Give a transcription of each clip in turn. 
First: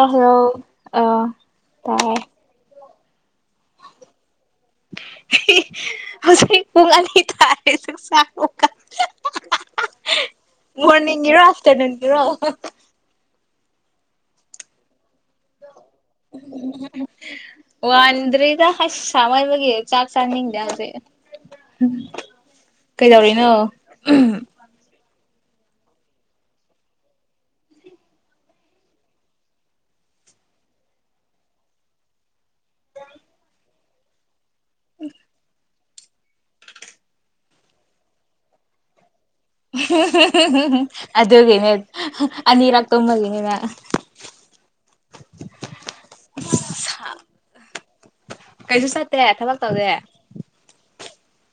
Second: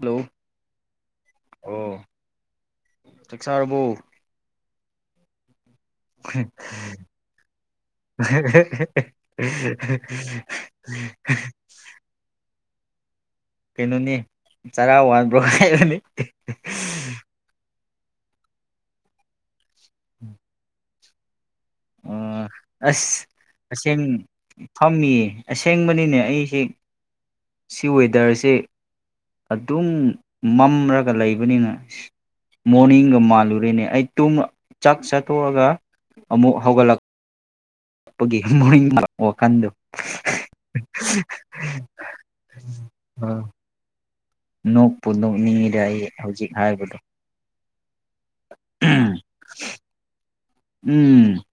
ꯑ ꯍꯣ ꯑ ꯇꯥꯏ [unintelligible] ꯆꯥꯛꯆꯥꯥꯔꯕꯨ [unintelligible] ꯍꯧꯖꯤꯛ ꯄꯨꯡ ꯑꯅꯤ ꯊꯥꯔꯦꯁꯨ ꯆꯥꯛ ꯃꯣꯔꯅꯤꯡꯒꯤꯔꯣ ꯑꯥꯐꯇꯔꯅꯨꯟꯒꯤꯔꯣ [unintelligible] ꯀꯩꯅꯣꯅꯤ ꯆꯔꯥ ꯋꯥꯜ ꯥ [unintelligible] ꯋꯥꯜꯗ꯭ꯔꯤꯗ ꯍꯥꯁ ꯁꯥꯏ ꯍꯥꯏꯕꯒꯤ ꯆꯥꯛ ꯆꯥꯅꯤꯡꯗ ꯍꯧꯁꯦ ꯑꯣ ꯑꯁ ꯀꯩꯗꯧꯔꯤꯅꯣ ꯑꯁꯦꯡ ꯐꯝꯃꯤꯌꯦ ꯑꯁꯦꯡꯕꯅꯤꯅꯦ ꯑꯩꯁꯤ ꯁꯤ ꯋꯦꯗꯔꯁꯦ ꯑꯗꯨꯝ ꯃꯝꯔꯒ ꯂꯩꯕꯅꯤꯅ ꯃꯣꯔꯅꯤꯡꯒ ꯃꯥꯜꯂꯨꯔꯦꯅꯦ ꯑꯩ ꯇꯨꯝ ꯆꯥꯛ ꯆꯥꯠꯇꯣꯛꯑꯒ ꯑꯃꯨꯛ ꯍꯧꯒꯠꯂꯛ [unintelligible] ꯑꯗꯨꯒꯦꯅꯦ ꯑꯅꯤꯔꯥꯛ ꯇꯒꯦꯅꯦꯅ ꯅꯣꯛꯄꯨ ꯅꯣꯛꯅꯤꯡꯉꯤꯗ ꯑꯩ ꯍꯧꯖꯤꯛ ꯍꯥꯏꯕꯗꯣ ꯀꯩꯁꯨ ꯆꯠꯇꯦ ꯊꯕꯛ ꯇꯧꯗꯦ [unintelligible]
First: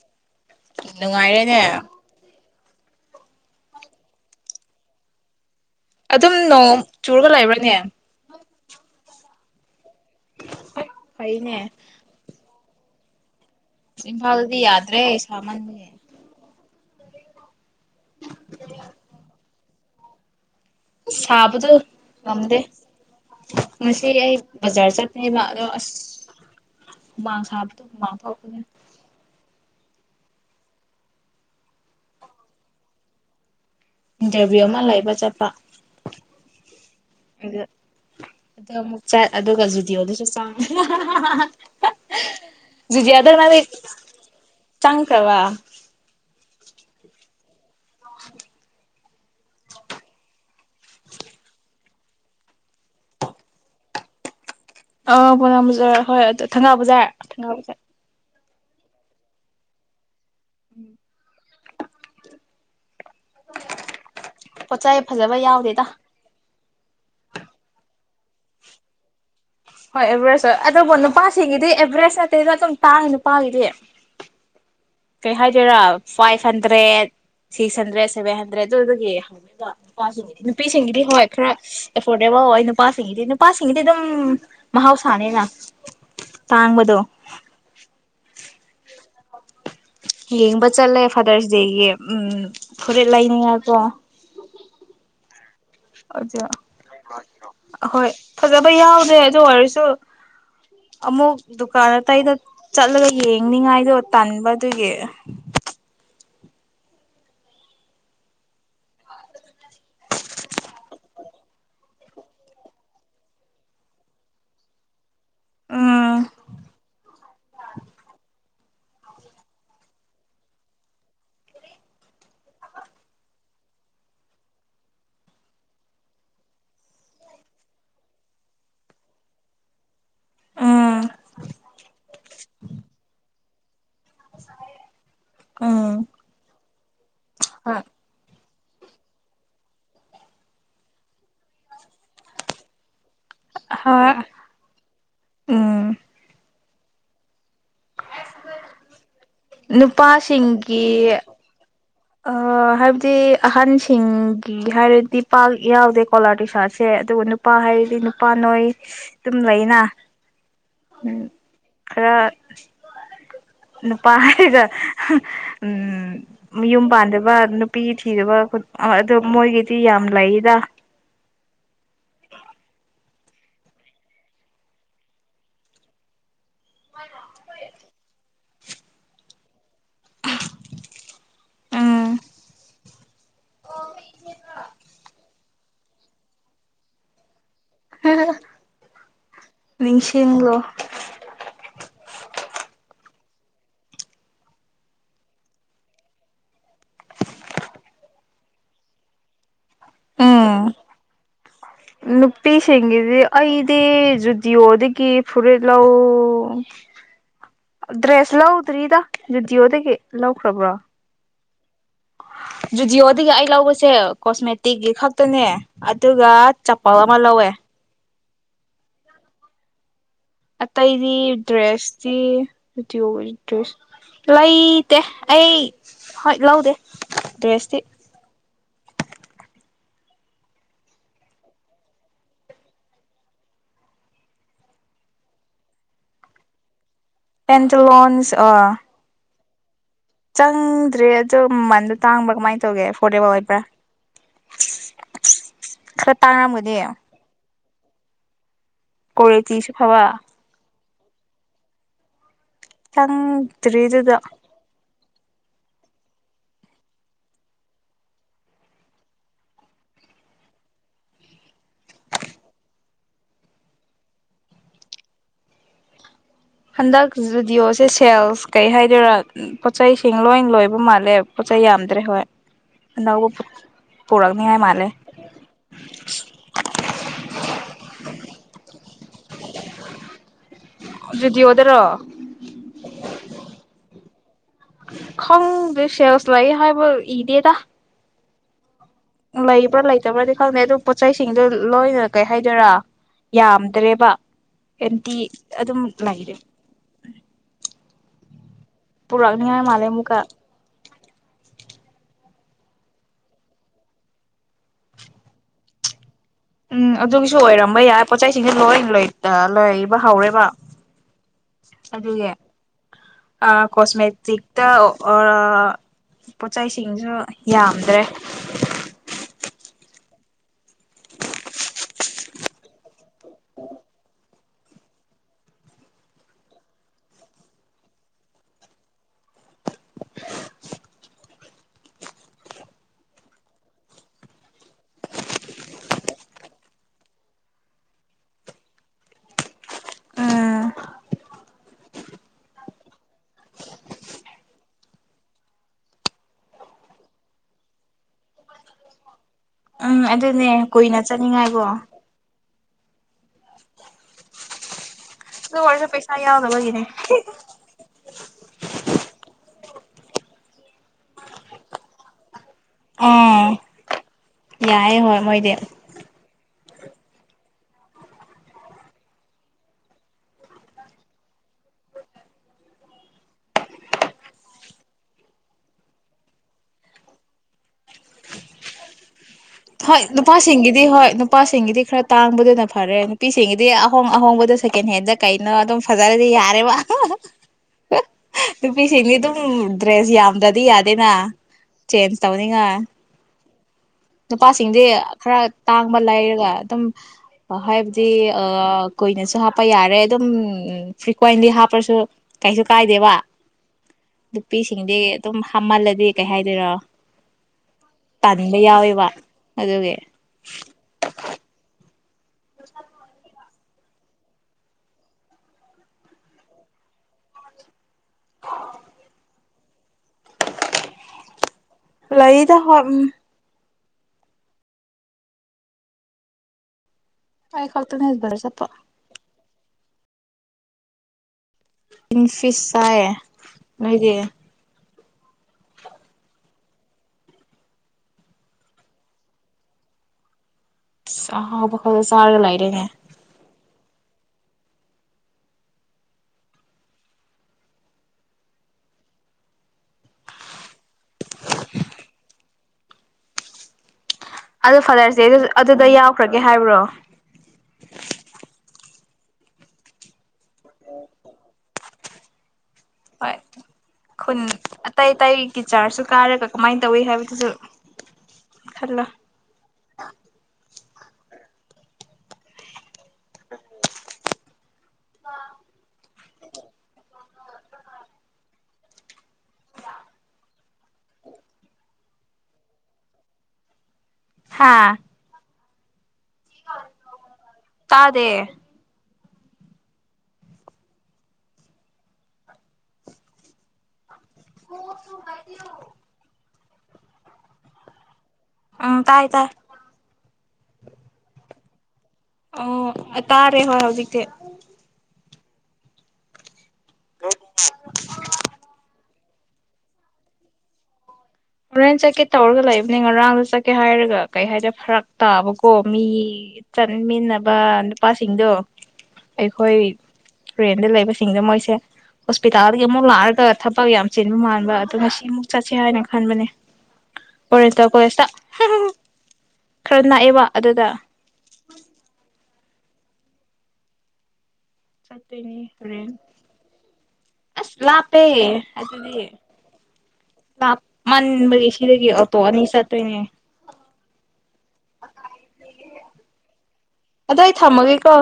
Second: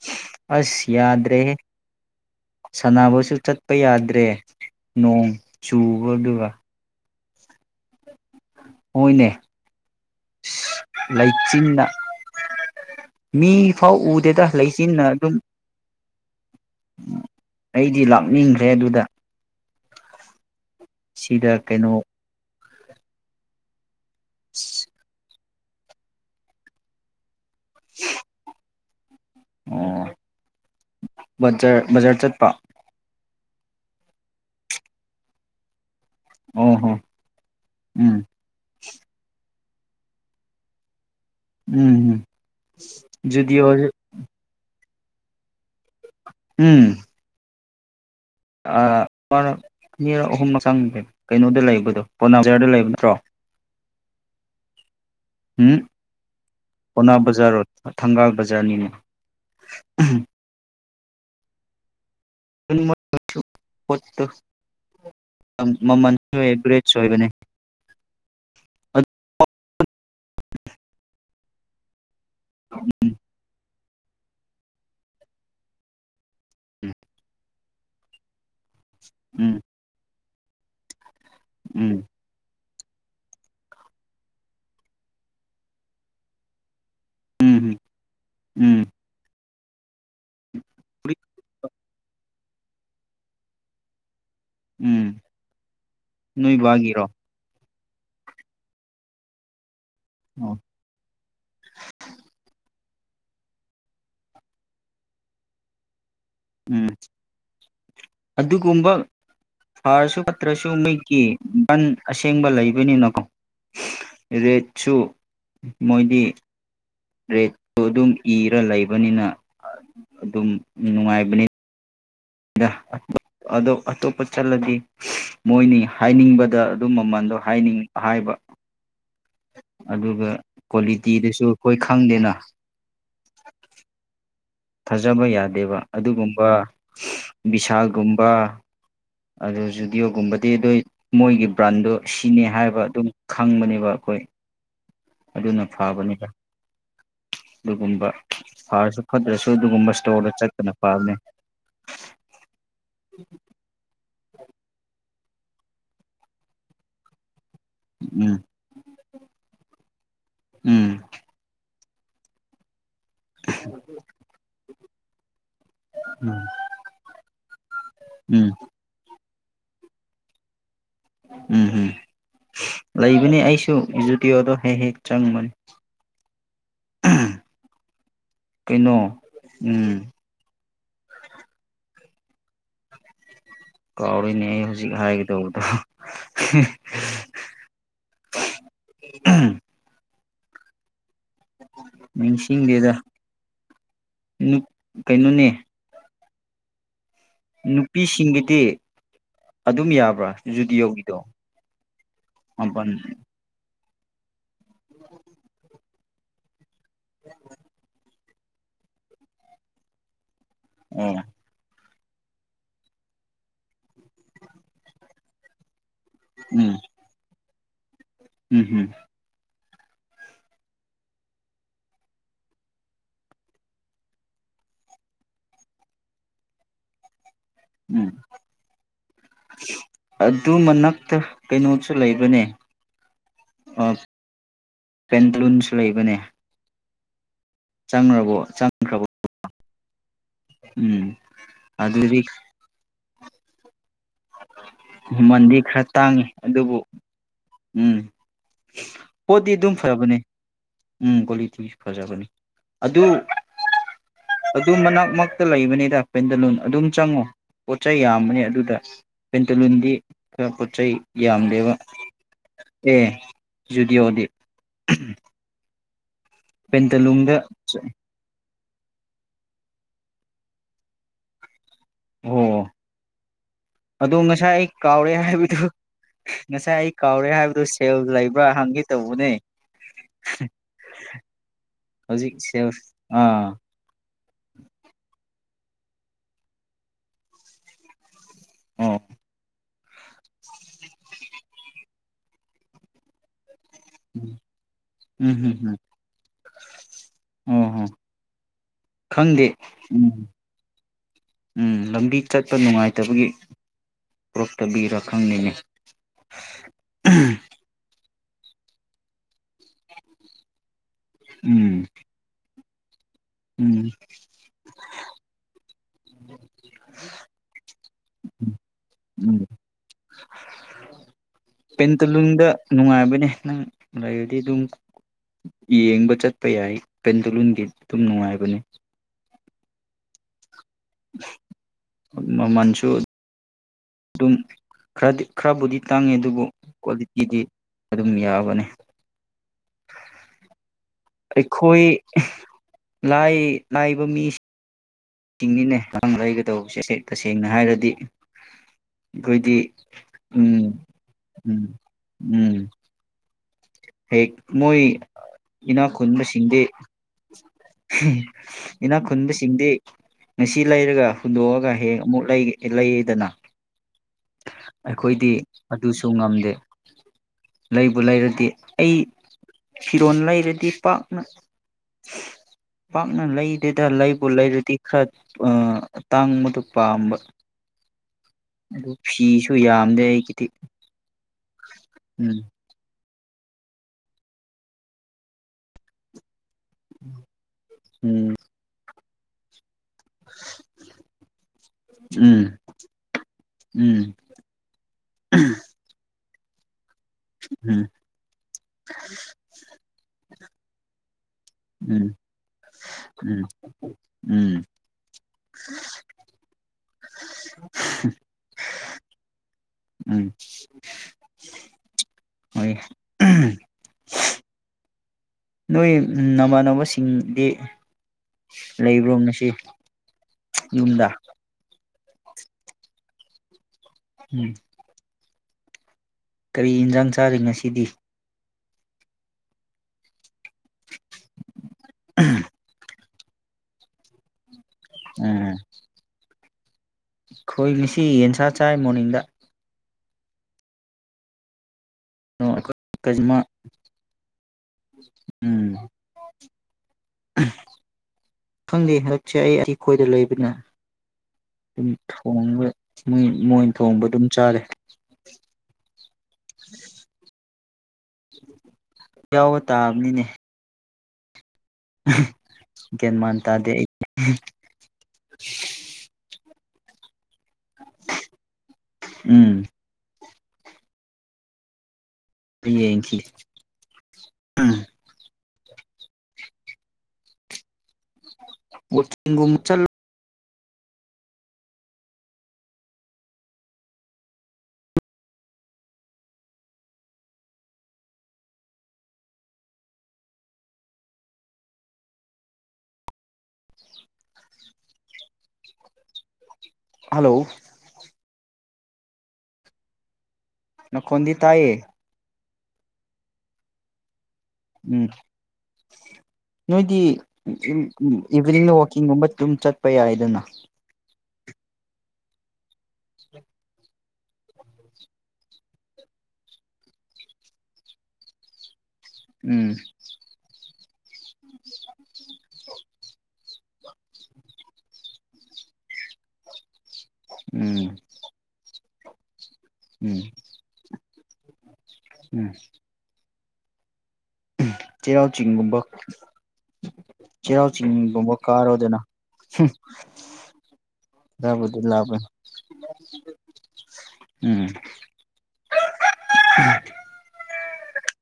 [unintelligible] ꯑꯁ ꯌꯥꯗꯔꯦ ꯅꯨꯡꯉꯥꯏꯔꯦꯅꯦ ꯁꯥꯟꯅꯕꯁꯨ ꯆꯠꯄ ꯌꯥꯗ꯭ꯔꯦ ꯅꯣꯡ ꯑꯗꯨꯝ ꯆꯨꯕꯗꯨꯒ ꯅꯣꯡ ꯆꯨꯔꯒ ꯂꯥꯏꯕ꯭ꯔꯅꯦ ꯑꯣꯏꯅꯦ ꯁ ꯐꯩꯅꯦ ꯂꯩꯆꯤꯟꯅ ꯃꯤ ꯐꯥꯎ ꯎꯗꯦꯗ ꯏꯝꯐꯥꯜꯗꯗꯤ ꯌꯥꯗ꯭ꯔꯦ ꯂꯩꯆꯤꯟꯅ ꯑꯗꯨꯝ [inaudible] ꯁꯥꯃꯟꯕꯒꯤ [unintelligible] ꯑꯩꯗꯤ ꯂꯥꯛꯅꯤꯡꯈ꯭ꯔꯦ ꯑꯗꯨꯗ ꯁꯤꯗ ꯁꯥꯕꯗꯨ ꯀꯩꯅꯣ ꯉꯝꯗꯦ ꯉꯁꯤ ꯑꯩ ꯕꯖꯥꯔ ꯆꯠꯄꯅꯤꯅ ꯑꯁ ꯍꯨꯃꯥꯡꯁꯤ ꯅꯥꯗꯤ ꯗꯨꯝ ꯍꯨꯃꯥꯡ ꯊꯣꯔꯛꯄꯅꯦ ꯑꯣ ꯕꯖꯔ ꯕꯖꯔ ꯆꯠꯄ ꯏꯟꯇꯔꯚꯤꯌꯨ ꯑꯃ ꯂꯩꯕ ꯆꯠꯄ ꯑꯣ ꯍꯣ ꯑꯗ ꯎꯝ ꯑꯗ ꯑꯃꯨꯛ ꯆꯥꯏ ꯑꯗꯨꯒꯖꯨ ꯑꯗꯨꯗꯤꯑꯣ ꯑꯗꯨꯁꯨꯁꯥꯡ [unintelligible] ꯍꯥ ꯍꯥ ꯍꯥ ꯎꯝ ꯎꯝ ꯖꯨꯗꯤꯑꯥꯗ ꯃꯥꯂꯤꯛ ꯖꯨꯗꯤꯑꯣꯖꯨ ꯆꯪꯈꯔꯕ ꯎꯝ ꯑꯥ ꯑꯥ ꯑꯅꯤꯔꯛ ꯑꯍꯨꯝꯂꯛ ꯆꯪꯒꯔ꯭ꯦꯗ ꯀꯩꯅꯣꯗ ꯂꯩꯕꯗꯣ ꯄꯣꯅꯥꯕꯖꯥꯔꯗ ꯂꯩꯕ ꯅꯠꯇ꯭ꯔꯣ ꯑ ꯄꯧꯅꯥ ꯎꯝ ꯕꯖꯥꯔ ꯍꯣꯏ ꯑꯗꯨ ꯊꯪꯒꯥꯜ ꯕꯖꯥꯔ ꯊꯪꯒꯥꯜ ꯕꯖꯥꯔ ꯎꯝ ꯎꯝꯍꯨꯝ [inaudible] ꯄꯣꯠ ꯆꯩ ꯐꯖꯕ ꯌꯥꯎꯗꯦꯗ ꯁꯣꯏꯕꯅꯦ ꯑꯗ ꯑꯛ ꯍꯣꯏ ꯑꯦꯚꯔꯦꯁ ꯑꯣꯏ ꯑꯗꯣꯕꯣ ꯅꯨꯄꯥꯁꯤꯒꯤꯗꯤ ꯑꯦꯚꯔꯦꯁ ꯅꯠ ꯇꯨꯔꯤꯖꯨ ꯑꯗꯨꯝ ꯇꯥꯡꯉꯤ ꯅꯨꯄꯥꯒꯤꯗꯤ ꯀꯩ ꯍꯥꯏꯗꯣꯏꯔꯥ five hundred six hundred seven hundred ꯑꯗꯨꯗꯨꯒꯤ ꯎꯝ ꯍꯪꯉꯒ ꯅꯨꯄꯥꯖꯨꯅꯤ ꯅꯨꯄꯤꯁꯤꯡꯒꯤꯗꯤ ꯍꯣꯏ ꯈꯔ ꯁ ꯎꯝ ꯑꯦꯐꯣꯔꯗꯦꯕꯜ ꯑꯣꯏ ꯅꯨ ꯅꯨꯄꯥꯁꯤꯡꯒꯤꯗꯤ ꯅꯨꯄꯥꯁꯤꯡꯒꯤꯗꯤ ꯑꯗꯨꯝ ꯃꯍꯥꯎꯁꯥꯅꯤꯅ ꯇꯥꯡꯕꯗꯣ ꯎꯝꯍꯨꯝ ꯎꯝ ꯌꯦꯡꯕ ꯆꯠꯂꯦ ꯐꯗꯔꯁ ꯗꯦꯒꯤ ꯎꯝ ꯐꯨꯔꯤꯠ ꯂꯩꯅꯤꯉꯀꯣ ꯎꯝ ꯅꯣꯏ ꯕꯥꯒꯤꯔꯣ ꯑꯍꯣꯏ ꯐꯖꯕ ꯌꯥꯎꯗꯦ ꯑꯗꯨ ꯑꯣꯏꯔꯁꯨ ꯑꯣ ꯑꯃꯨꯛ ꯗꯨꯀꯥꯟ ꯑꯇꯩꯗ ꯆꯠꯂꯒ ꯌꯦꯡꯅꯤꯉꯥꯏꯗꯣ ꯇꯟꯥꯟꯕꯗꯨꯒꯤ ꯎꯝ ꯑꯗꯨꯒꯨꯝꯕ ꯊꯥꯔꯁꯨ ꯐꯠꯇ꯭ꯔꯁꯨ ꯃꯀꯤ ꯕꯟ ꯑꯁꯦꯡꯕ ꯂꯩꯕꯅꯤꯅꯀꯣ ꯔꯦꯠꯁꯨ ꯃꯣꯏꯗꯤ ꯎꯝ ꯈꯔ ꯂꯩꯕꯅꯤꯅ ꯑꯗꯨꯝ ꯅꯨꯡꯉꯥꯏꯕꯅꯤ ꯑꯇꯣꯞꯄ ꯆꯠꯂꯗꯤ ꯃꯣꯏꯅꯤ ꯍꯥꯏꯅꯤꯡꯕꯗ ꯑꯗꯨꯝ ꯃꯃꯜꯗꯣ ꯍꯥꯏꯅꯤꯡ ꯍꯥꯏꯕ ꯎ ꯑꯗꯨꯒ ꯎꯝ ꯀ꯭ꯋꯥꯂꯤꯇꯤꯗꯁꯨ ꯑꯩꯈꯣꯏ ꯈꯪꯗꯦꯅ ꯊꯥꯖꯕ ꯌꯥꯗꯦꯕ ꯎꯝ ꯑꯗꯨꯒꯨꯝꯕ ꯕꯤꯁꯥꯜꯒꯨꯝꯕ ꯑꯗꯨ ꯖꯨꯗꯤꯑꯣꯒꯨꯝꯕꯗꯤ ꯑꯗꯨ ꯃꯣꯏꯒꯤ ꯕ꯭ꯔꯥꯟꯗꯣ ꯁꯤꯅꯤ ꯍꯥꯏꯕ ꯑꯗꯨꯝ ꯈꯪꯕꯅꯦꯕ ꯍꯣꯏ ꯑꯩꯈꯣꯏ ꯑꯗꯨꯅ ꯎꯝ ꯐꯕꯅꯤꯕ ꯑꯗꯨꯒꯨꯝꯕ ꯐꯥꯔꯁꯨ ꯐꯗ꯭ꯔꯁꯨ ꯑꯗꯨꯒꯨꯝꯕ ꯏꯁꯇꯣꯔꯜꯗ ꯆꯠꯇꯅ ꯄꯥꯝꯃꯤ ꯑ ꯍꯥꯏꯕꯗꯤ ꯑꯍꯟꯁꯤꯡꯒꯤ ꯍꯥꯏꯔꯗꯤ ꯄꯥꯛ ꯌꯥꯎꯗꯦ ꯀꯣꯂꯥ ꯇꯨꯁꯥꯠꯁꯦ ꯑꯗꯨꯒ ꯅꯨꯄꯥ ꯍꯥꯏꯔꯗꯤ ꯅꯨꯄꯥ ꯎꯝ ꯅꯣꯏ ꯑꯗꯨꯝ ꯂꯩꯅ ꯎꯝ ꯈꯔ ꯅꯨꯄꯥ ꯍꯥꯏꯔꯒ ꯎ ꯎꯝ ꯃꯌꯨꯝ ꯄꯥꯟꯗꯕ ꯅꯨꯄꯤ ꯊꯤꯗꯕ ꯎꯝ ꯃꯣꯏꯒꯤꯗꯤ ꯌꯥꯝ ꯂꯩꯗ ꯎꯝ ꯎꯝ ꯂꯩꯕꯅꯤ ꯑꯩꯁꯨ ꯖꯨꯇꯌꯣꯗꯣ ꯍꯦꯛ ꯍꯦꯛ ꯆꯪꯕꯅꯤ [inaudible] ꯀꯩꯅꯣ ꯎꯝ ꯑꯝ ꯀꯥꯎꯔꯤꯅꯦ ꯑꯩ ꯍꯧꯖꯤꯛ ꯍꯥꯏꯒꯗꯧꯕꯗꯣ [inaudible] ꯅꯤꯡ ꯏꯂꯣ ꯅꯤꯡꯁꯤꯡꯗꯦꯗ ꯀꯩꯅꯣꯅꯦ ꯅꯨꯄꯤꯁꯤꯡꯒꯤꯗꯤ ꯑꯗꯨꯝ ꯌꯥꯕ꯭ꯔꯥ ꯖꯨꯗꯤꯌꯣꯒꯤꯗꯣ ꯅꯨꯄꯤꯁꯤꯡꯒꯤꯗꯤ ꯑꯩ [unintelligible] ꯖꯤꯑꯣꯗꯒꯤ ꯐꯨꯔꯤꯠ ꯂꯧ ꯑꯣ [inaudible] ꯗ꯭ꯔꯦꯁ ꯂꯑꯣꯇ꯭ꯔꯤꯗ ꯌꯗꯤꯑꯣꯗꯒ ꯂ ꯈꯕ꯭ꯔꯥ ꯑꯣ ꯖꯨꯗꯤꯌꯑꯣꯗꯒꯤ ꯑꯩ ꯂꯧꯕꯁꯦ ꯀꯣꯁꯃꯦꯇꯤꯛꯀꯤ ꯈꯛꯇꯅꯦ ꯑꯗꯨꯒ ꯎꯝ ꯆꯄꯜ ꯑꯃ ꯂꯧꯋꯦ ꯎꯝ ꯍꯝ ꯑꯇꯩꯗꯤ ꯗ꯭ꯔꯦꯁꯇꯤ ꯗ꯭ꯔꯦꯁ ꯂꯩꯇꯦ ꯑꯩ ꯍꯣꯏ ꯂꯧꯗꯦ ꯗ꯭ꯔꯣꯏꯁꯇ ꯎꯝ ꯑꯗꯨ ꯃꯛꯇ ꯀꯩꯅꯣꯁꯨ ꯂꯩꯕꯅꯦ ꯄꯦꯟꯟꯁꯨ ꯂꯩꯕꯅꯦ ꯄꯦꯟꯇ ꯂꯣꯟꯁ ꯆꯪꯈ꯭ꯔꯕꯣ ꯑ ꯆꯪꯈ꯭ꯔꯕꯣ ꯎꯝ ꯆꯪꯗ꯭ꯔꯦ ꯑꯗꯣ ꯃꯃꯟꯗꯣ ꯇꯥꯡꯕ ꯀꯃꯥꯏꯅ ꯇꯧꯒꯦꯕ ꯕ ꯑꯩꯕ ꯃꯃꯟꯗꯤ ꯈꯔ ꯇꯥꯡꯉꯤ ꯑꯗꯨꯕꯨ ꯎꯝ ꯄꯣꯠꯇꯤ ꯀꯁꯤꯁꯤ ꯑꯗꯨꯝ ꯈꯕꯕꯥ ꯐꯕꯅꯦ ꯎꯝ ꯀꯣ ꯊ ꯐꯖꯕꯅꯤ ꯑꯗꯨ ꯆꯪꯔꯤꯗꯨꯗ ꯍꯛꯇ ꯂꯩꯕꯅꯤꯗ ꯄꯦꯟꯗꯂꯨꯟ ꯑꯗꯨꯝ ꯆꯪꯉꯣ ꯄꯣꯠ ꯆꯩꯩ ꯌꯥꯝꯕꯅꯦ ꯑꯗꯨꯗ ꯄꯦꯟꯇꯂꯨꯟꯗꯤ ꯈꯔ ꯄꯣꯠ ꯆꯩ ꯌꯥꯝꯗꯦꯕ ꯑꯦ ꯌꯨꯗꯤꯑꯣꯗꯤ ꯍꯗꯗꯤꯑꯣꯁꯦ ꯁꯦꯜꯁ ꯀꯩ ꯍꯥꯏꯗꯣꯏꯔꯥ ꯄꯣꯠꯆꯩꯁꯤꯡ ꯂꯣꯏ ꯂꯣꯏꯕ ꯃꯥꯜꯂꯦ ꯄꯣꯠ ꯆꯩꯩ ꯌꯥꯝ ꯑꯣ ꯑꯗꯣ ꯉꯁꯥꯏ ꯄꯨꯔꯛꯅꯤꯉꯥꯏ ꯑꯩ ꯃꯥꯜꯂꯦ ꯀꯥꯎꯔꯦ ꯍꯥꯏꯕꯗꯨ ꯉꯁꯥꯏ ꯑꯩ ꯀꯥꯎꯔꯦ ꯍꯥꯏꯕꯗꯨ ꯁꯦꯜ ꯂꯩꯕ꯭ꯔꯥ ꯍꯪꯒꯦ ꯇꯧꯕ ꯅ ꯑꯗꯨꯗꯤ ꯑꯣꯗꯔꯣ ꯑꯥ ꯈꯪ ꯁꯦꯌꯥꯁ ꯂꯥꯏ ꯍ ꯏꯗꯦꯗ ꯑꯣ ꯂꯩꯕ꯭ꯔꯥ ꯂꯩꯇꯕ꯭ꯔꯗꯤ ꯈꯪꯗꯦ ꯑꯗꯨ ꯄꯣꯠ ꯆꯩꯁꯤꯡꯗꯨ ꯂꯣꯏꯅ ꯀꯩ ꯍꯥꯏꯗꯣꯏꯔꯥ ꯌꯥꯝ ꯗꯔꯦꯕ ꯑꯦꯟꯇꯤ ꯎꯝ ꯍꯝ ꯍꯝ ꯑꯗꯨꯝ ꯂꯩꯔꯦ ꯑꯣ ꯍꯣ ꯈꯪꯗꯦ ꯄꯨꯔꯛꯅꯤꯉꯥꯏ ꯃꯥꯜꯂꯦ ꯎꯝ ꯑꯃꯨꯛꯀ ꯎꯝ ꯂꯝꯕꯤ ꯆꯠꯄ ꯅꯨꯡꯉꯥꯏꯇꯕꯒꯤ ꯄꯨꯔꯛꯇꯕꯤꯔ ꯈꯪꯅꯤꯡꯅꯤ ꯎꯝ ꯑꯗꯨꯒꯤꯁꯨ ꯑꯣꯏꯔꯝꯕ ꯌꯥꯏ ꯄꯣꯠ ꯆꯩꯁꯤꯡꯁꯦ ꯂꯣꯏ ꯂꯩꯣꯏꯕ ꯍꯧꯔꯦꯕ ꯎꯝ ꯑꯗꯨꯒꯤ ꯎꯝ ꯀꯣꯁꯃꯦꯇꯤꯛꯇ ꯄꯣꯠ ꯆꯩꯁꯤꯡꯁꯨ ꯌꯥꯝꯗ꯭ꯔꯦ ꯎꯝ ꯄꯦꯟꯇꯣꯂꯨꯟꯗ ꯅꯨꯡꯉꯥꯏꯕꯅꯦ ꯅꯪ ꯂꯩꯕꯗꯤ ꯑꯗꯨꯝ ꯌꯦꯡꯕ ꯆꯠꯄ ꯌꯥꯏ ꯄꯦꯟꯇꯣꯂꯨꯟꯒꯤ ꯑꯗꯨꯝ ꯅꯨꯡꯉꯥꯏꯕꯅꯦ ꯃ ꯃꯁꯨꯨ ꯑꯗꯨꯝ ꯈꯔꯗꯤ ꯈꯔꯕꯨꯗꯤ ꯇꯥꯡꯉꯤ ꯑꯗꯨꯕꯨ ꯀ꯭ꯋꯥꯂꯤꯇꯤꯗꯤ ꯑꯗꯨꯝ ꯌꯥꯕꯅꯤ ꯎꯝ [unintelligible] ꯑꯩꯈꯣꯏ ꯂꯥꯏ ꯂꯥꯏꯕ ꯃꯤ ꯆꯤꯡꯉꯤꯅꯦ ꯑꯍꯪ ꯂꯩꯒ ꯇꯧꯕꯁꯦ ꯇꯁꯦꯡꯅ ꯍꯥꯏꯔꯗꯤ ꯑꯩꯈꯣꯏꯗꯤ ꯎꯝ ꯑꯗꯨꯅꯦ ꯎꯝ ꯀꯨꯏꯅ ꯆꯠꯅꯤꯡꯉꯥꯏꯕꯣ ꯎꯝ ꯎꯝ ꯍꯦꯛ ꯃꯣꯏꯣꯏ ꯑꯗꯨ ꯋꯥꯔꯁ ꯄꯩꯁꯥ ꯌꯥꯎꯕꯂꯒꯅꯦ ꯏꯅ ꯈꯨꯟꯗ ꯁꯤꯡꯗꯤ ꯉꯁꯤ ꯂꯩꯔꯒ ꯍꯨꯟꯗꯣꯛꯑꯒ ꯍꯌꯦꯡ ꯑꯃꯨꯛ ꯂꯩꯒꯦ ꯏ ꯂꯩꯗꯅ ꯎꯝ ꯌꯥꯏꯌꯦ ꯍꯣꯏ ꯑꯩꯈꯣꯏꯗꯤ ꯃꯣꯏꯗꯤ ꯑꯗꯨꯁꯨ ꯉꯝꯃꯤ ꯂꯩꯕꯨ ꯂꯩꯔꯗꯤ ꯑꯩ ꯐꯤꯔꯣꯟ ꯂꯩꯔꯗꯤ ꯄꯥꯛꯅ ꯄꯥꯛꯅ ꯂꯩꯗꯗ ꯂꯩꯕꯨ ꯂꯩꯔꯗꯤ ꯈꯔ ꯇꯥꯡꯕꯗꯨ ꯄꯥꯝꯕ ꯑꯗꯨ ꯐꯤꯁ ꯍꯣꯏ ꯅꯨꯄꯥꯁꯤꯡꯒꯤꯗꯤ ꯍꯣꯏ ꯅꯨꯄꯥꯁꯤꯡꯒꯤꯗꯤ ꯈꯔ ꯎꯝ ꯇꯥꯡꯕꯗꯨꯅ ꯐꯔꯦ ꯅꯨꯄꯤꯁꯤꯡꯒꯤꯗꯤ ꯑꯍꯣꯡ ꯑꯍꯣꯡꯕꯗꯣ ꯁꯦꯀꯦꯟ ꯍꯦꯟꯗ ꯀꯩꯅꯣ ꯑꯗꯨꯝ ꯐꯖꯔꯗꯤ ꯌꯥꯏ ꯎꯝ [inaudible] ꯁꯤꯃꯤꯗ ꯗ꯭ꯔꯦꯁ ꯌꯥꯝꯗ꯭ꯔꯗꯤ ꯌꯥꯗꯦꯅ ꯆꯦꯟꯖ ꯎꯝ ꯇꯧꯅꯤꯉꯥꯏ ꯎꯝ ꯅꯨꯄꯥꯁꯤꯡꯗꯤ ꯈꯔ ꯇꯥꯡꯕ ꯂꯩꯔꯒ ꯑꯗꯨꯝ ꯎꯝ ꯍꯥꯏꯕꯗꯤ ꯑ ꯀꯨꯏꯅꯁꯨ ꯍꯥꯞꯄ ꯌꯥꯔꯦ ꯑꯗꯨꯝ ꯎ ꯀꯣꯏꯟꯗꯤ ꯎꯝ ꯍꯥꯞꯄ꯭ꯔꯁꯨ ꯀꯩꯁꯨ ꯀꯥꯏꯗꯦꯕ ꯎꯝ ꯎꯝ ꯅꯨꯄꯤꯁꯤꯡꯗꯤ ꯑꯗꯨꯝ ꯍꯥꯞꯃꯜꯂꯗꯤ ꯀꯩ ꯍꯥꯏꯗꯣꯏꯔꯣ ꯇꯥꯅꯤꯡꯕ ꯌꯥꯎꯋꯦꯕ ꯑꯗꯨꯒꯤ ꯎꯝ ꯍꯣꯏ ꯅꯣꯏ ꯅꯃꯥꯟꯅꯕꯁꯤꯡꯗꯤ ꯂꯩꯕ꯭ꯔꯣꯅ ꯁꯤ ꯌꯨꯝꯗ ꯂꯩꯗ ꯍꯣꯏ ꯎ ꯎꯝ ꯀꯔꯤ ꯏꯟꯖꯥꯡꯁ ꯀꯥꯏ ꯀꯣꯣꯛꯇꯣꯏꯅ ꯍꯕꯔꯣ ꯆꯣ [inaudible] ꯏ ꯐꯤꯁꯁꯥꯏ ꯂꯩꯣꯏꯗꯤ ꯎꯝ ꯑꯩꯣꯏ ꯉꯁꯤ ꯌꯦꯟꯁꯥ ꯆꯥꯏ ꯃꯣꯔꯅꯤꯡꯗ ꯑ ꯍꯕ ꯍꯗ ꯆꯔꯒ ꯑꯩꯈꯣꯏ ꯂꯥꯏꯔꯦꯅꯦ ꯀꯩꯃ ꯎꯝ ꯈꯪꯗꯦ ꯍꯟꯗꯛꯁꯦ ꯑꯩ ꯑꯩꯈꯣꯏꯗ ꯂꯩꯕꯅ ꯑꯗꯨꯝ ꯃꯣꯏ ꯊꯣꯡꯕ ꯑꯗꯨꯝ ꯆꯥꯔꯦ ꯑꯗꯨ ꯐꯂꯥꯔꯁꯤꯦ ꯑꯗꯨꯗ ꯌꯥꯎ ꯈ꯭ꯔꯒꯦ ꯍꯥꯏꯕ꯭ꯔꯣ ꯌꯥꯎꯕ ꯇꯥꯕꯅꯤꯅꯦ ꯎ ꯍꯣꯏ ꯈꯨꯟ ꯑꯇꯩ ꯑꯇꯩꯒꯤ ꯆꯥꯔꯁꯨ ꯀꯥꯔꯒ ꯀꯃꯥꯏꯅ ꯇꯧꯋꯤ ꯍꯥꯏꯕꯗꯨꯁꯨ ꯈꯜꯂꯣ ꯎꯝ ꯌꯦ ꯎꯝ [inaudible] ꯒ ꯆ ꯎ ꯍꯥꯥ ꯇꯥꯗꯦ ꯍꯁꯨ ꯍꯜꯂꯣ ꯎ ꯇꯥꯏ ꯇ ꯅꯈꯣꯟꯗꯤ ꯇꯌꯦ ꯑꯣ ꯇꯥꯔꯦ ꯍꯣꯏ ꯍꯧꯖꯤꯛꯇꯤꯦ ꯎꯝ ꯅꯣꯏꯗꯤ ꯏꯚꯤꯅꯤꯡꯗ ꯋꯥꯛꯀꯤꯡꯒꯨꯝꯕ ꯑꯗꯨꯝ ꯆꯠꯄ ꯌꯥꯏꯗꯅ ꯍꯣꯔꯦꯟ ꯆꯠꯀꯦ ꯇꯧꯔꯒ ꯂꯩꯕꯅꯤ ꯉꯔꯥꯡꯗ ꯆꯠꯀꯦ ꯍꯥꯏꯔꯒ ꯀꯩ ꯍꯥꯏꯗ ꯐꯔꯛ ꯇꯥꯕꯀꯣ ꯃꯤ ꯆꯠꯃꯤꯟꯅꯕ ꯅꯨꯄꯥꯁꯤꯡꯗꯣ ꯎꯝ ꯑꯩꯈꯣꯏ ꯇꯨꯔꯦꯟꯗ ꯂꯩꯕ ꯁꯤꯡꯖꯃꯩꯁꯦ ꯄꯤꯇꯥꯗꯒꯤ ꯑꯃꯨꯛ ꯂꯥꯛꯑꯒ ꯊꯕꯛ ꯌꯥꯝ ꯆꯤꯟꯕ ꯃꯥꯟꯕ ꯑꯗꯨꯅ ꯁꯤ ꯑꯃꯨꯛ ꯆꯠꯁꯤ ꯍꯥꯏꯅ ꯈꯟꯕꯅꯦ ꯑꯣꯣꯏꯦ ꯆ ꯎꯝ ꯀꯣꯏꯦꯁ ꯍ ꯎꯝ ꯀꯔꯅꯑ ꯋꯥ ꯑꯗꯨꯗ ꯎꯝ ꯆꯩꯔꯥꯎ ꯆꯠꯇꯣꯏꯅꯤ ꯆꯤꯡꯒꯨꯝꯕ ꯍꯣꯔꯦꯟ ꯆꯩꯔꯥꯎ ꯑꯁ ꯂꯥꯞꯄꯦ ꯆꯤꯡꯒꯨꯝꯕ ꯀꯥꯔꯣꯗꯅ ꯑꯗꯨꯗꯤ ꯂꯥꯞꯃꯟꯕꯒꯤ ꯑꯕꯨꯗꯤ ꯁꯤꯗꯒꯤ ꯂꯥꯛꯞꯄꯅꯤ ꯑꯣꯇꯣ ꯑꯅꯤ ꯆꯠꯇꯣꯏꯅꯦ ꯎꯝ ꯊꯃꯒꯦ ꯀꯣ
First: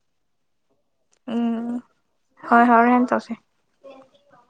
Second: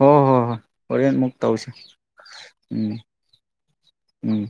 ꯑꯣ ꯍꯣ ꯍ ꯋꯥꯅ ꯃꯨꯛꯇꯛꯇ ꯍꯧꯁ ꯍꯣꯏ ꯎꯝ ꯍꯣꯔꯦꯟ ꯇꯧꯁꯦ ꯎꯝ